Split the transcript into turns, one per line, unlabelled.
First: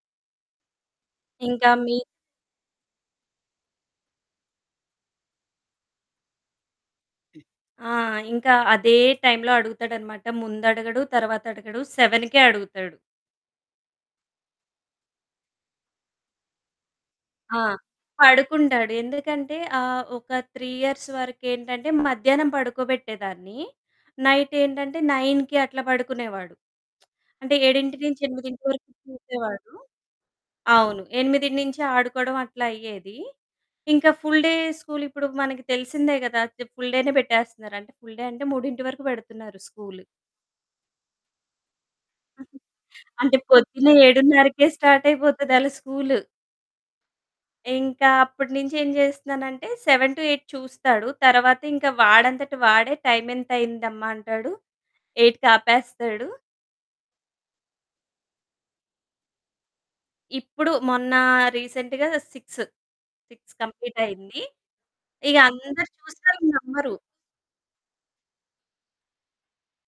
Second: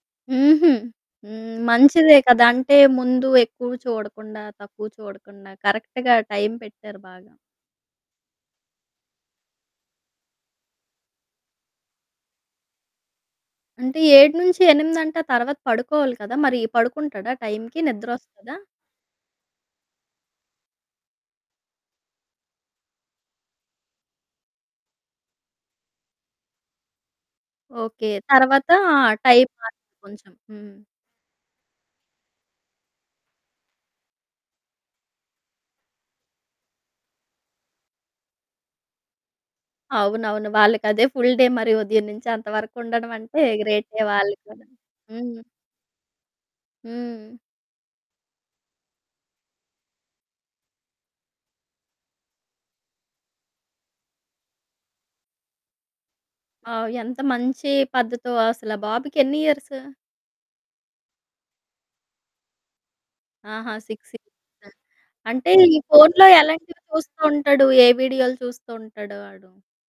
హుహూ. హ్మ్.
ఇంకా మీ
మంచిదే కదా! అంటే ముందు ఎక్కువ చూడకుండా తక్కువ చూడకుండా కరెక్ట్‌గా టైమ్ పెట్టారు బాగా.
ఆ! ఇంకా అదే టైమ్‌లో అడుగుతాడనమాట. ముందడగడు తర్వాత అడగడు. 7కే అడుగుతాడు.
అంటే 7 నుంచి ఎనిమిదంటే ఆ తర్వాత పడుకోవాలి కదా! మరి పడుకుంటాడ
ఆ!
టైమ్‌కి నిద్రొస్తదా?
పడుకుంటాడు. ఎందుకంటే ఆహ్, ఒక 3 ఇయర్స్ వరకేంటంటే మధ్యాహ్నం పడుకోబెట్టేదాన్ని. నైటేంటంటే 9కి అట్లా పడుకునేవాడు. అంటే ఏడింటి
ఓకే.
నుంచి ఎనిమిదింటి
తర్వాత
వరకు
టైమ్
చూసేవాడు.
మారింది కొంచెం. హ్మ్.
అవును. ఎనిమిదినించి ఆడుకోవడం అట్లా అయ్యేది. ఇంక ఫుల్‌ డే స్కూల్ ఇప్పుడు మనకి తెలిసిందే కదా! ఫుల్ డేనే పెట్టేస్తున్నారు అంటే, ఫుల్ డే అంటే 3 వరకు పెడుతున్నారు స్కూలు.
అవునవును. వాళ్ళకదే ఫుల్ డే మరి. ఉదయం నుంచి అంత వరకు ఉండడం
అంటే
అంటే
పొద్దున్న
గ్రేటే వాళ్ళ‌కూడ.
7:౩౦కే
హ్మ్.
స్టార్టయిపోతది ఆళ్ళ స్కూలు.
హ్మ్.
ఇంకా అప్పటి నుంచి ఏం చేస్తున్నానంటే 7-8 చూస్తాడు. తర్వాత ఇంక వాడంతట వాడే టైమెంతయిందమ్మా అంటాడు. ఎయిట్‌కాపేస్తాడు.
ఆ! ఎంత మంచి పద్ధతో. అసలా బాబుకెన్ని ఇయర్సు?
ఇప్పుడు మొన్న రీసెంట్‌గా సిక్సు, 6
ఆహా!
కంప్లీట్
సిక్స్
అయింది.
ఇయర్స్,
ఇక
అంటే ఈ
అందరు
ఫోన్‌లో
చూసిన
ఎలాంటివి
నమ్మరు.
చూస్తూ ఉంటాడు? ఏ వీడియో‌లు చూస్తూ ఉంటాడు ఆడు?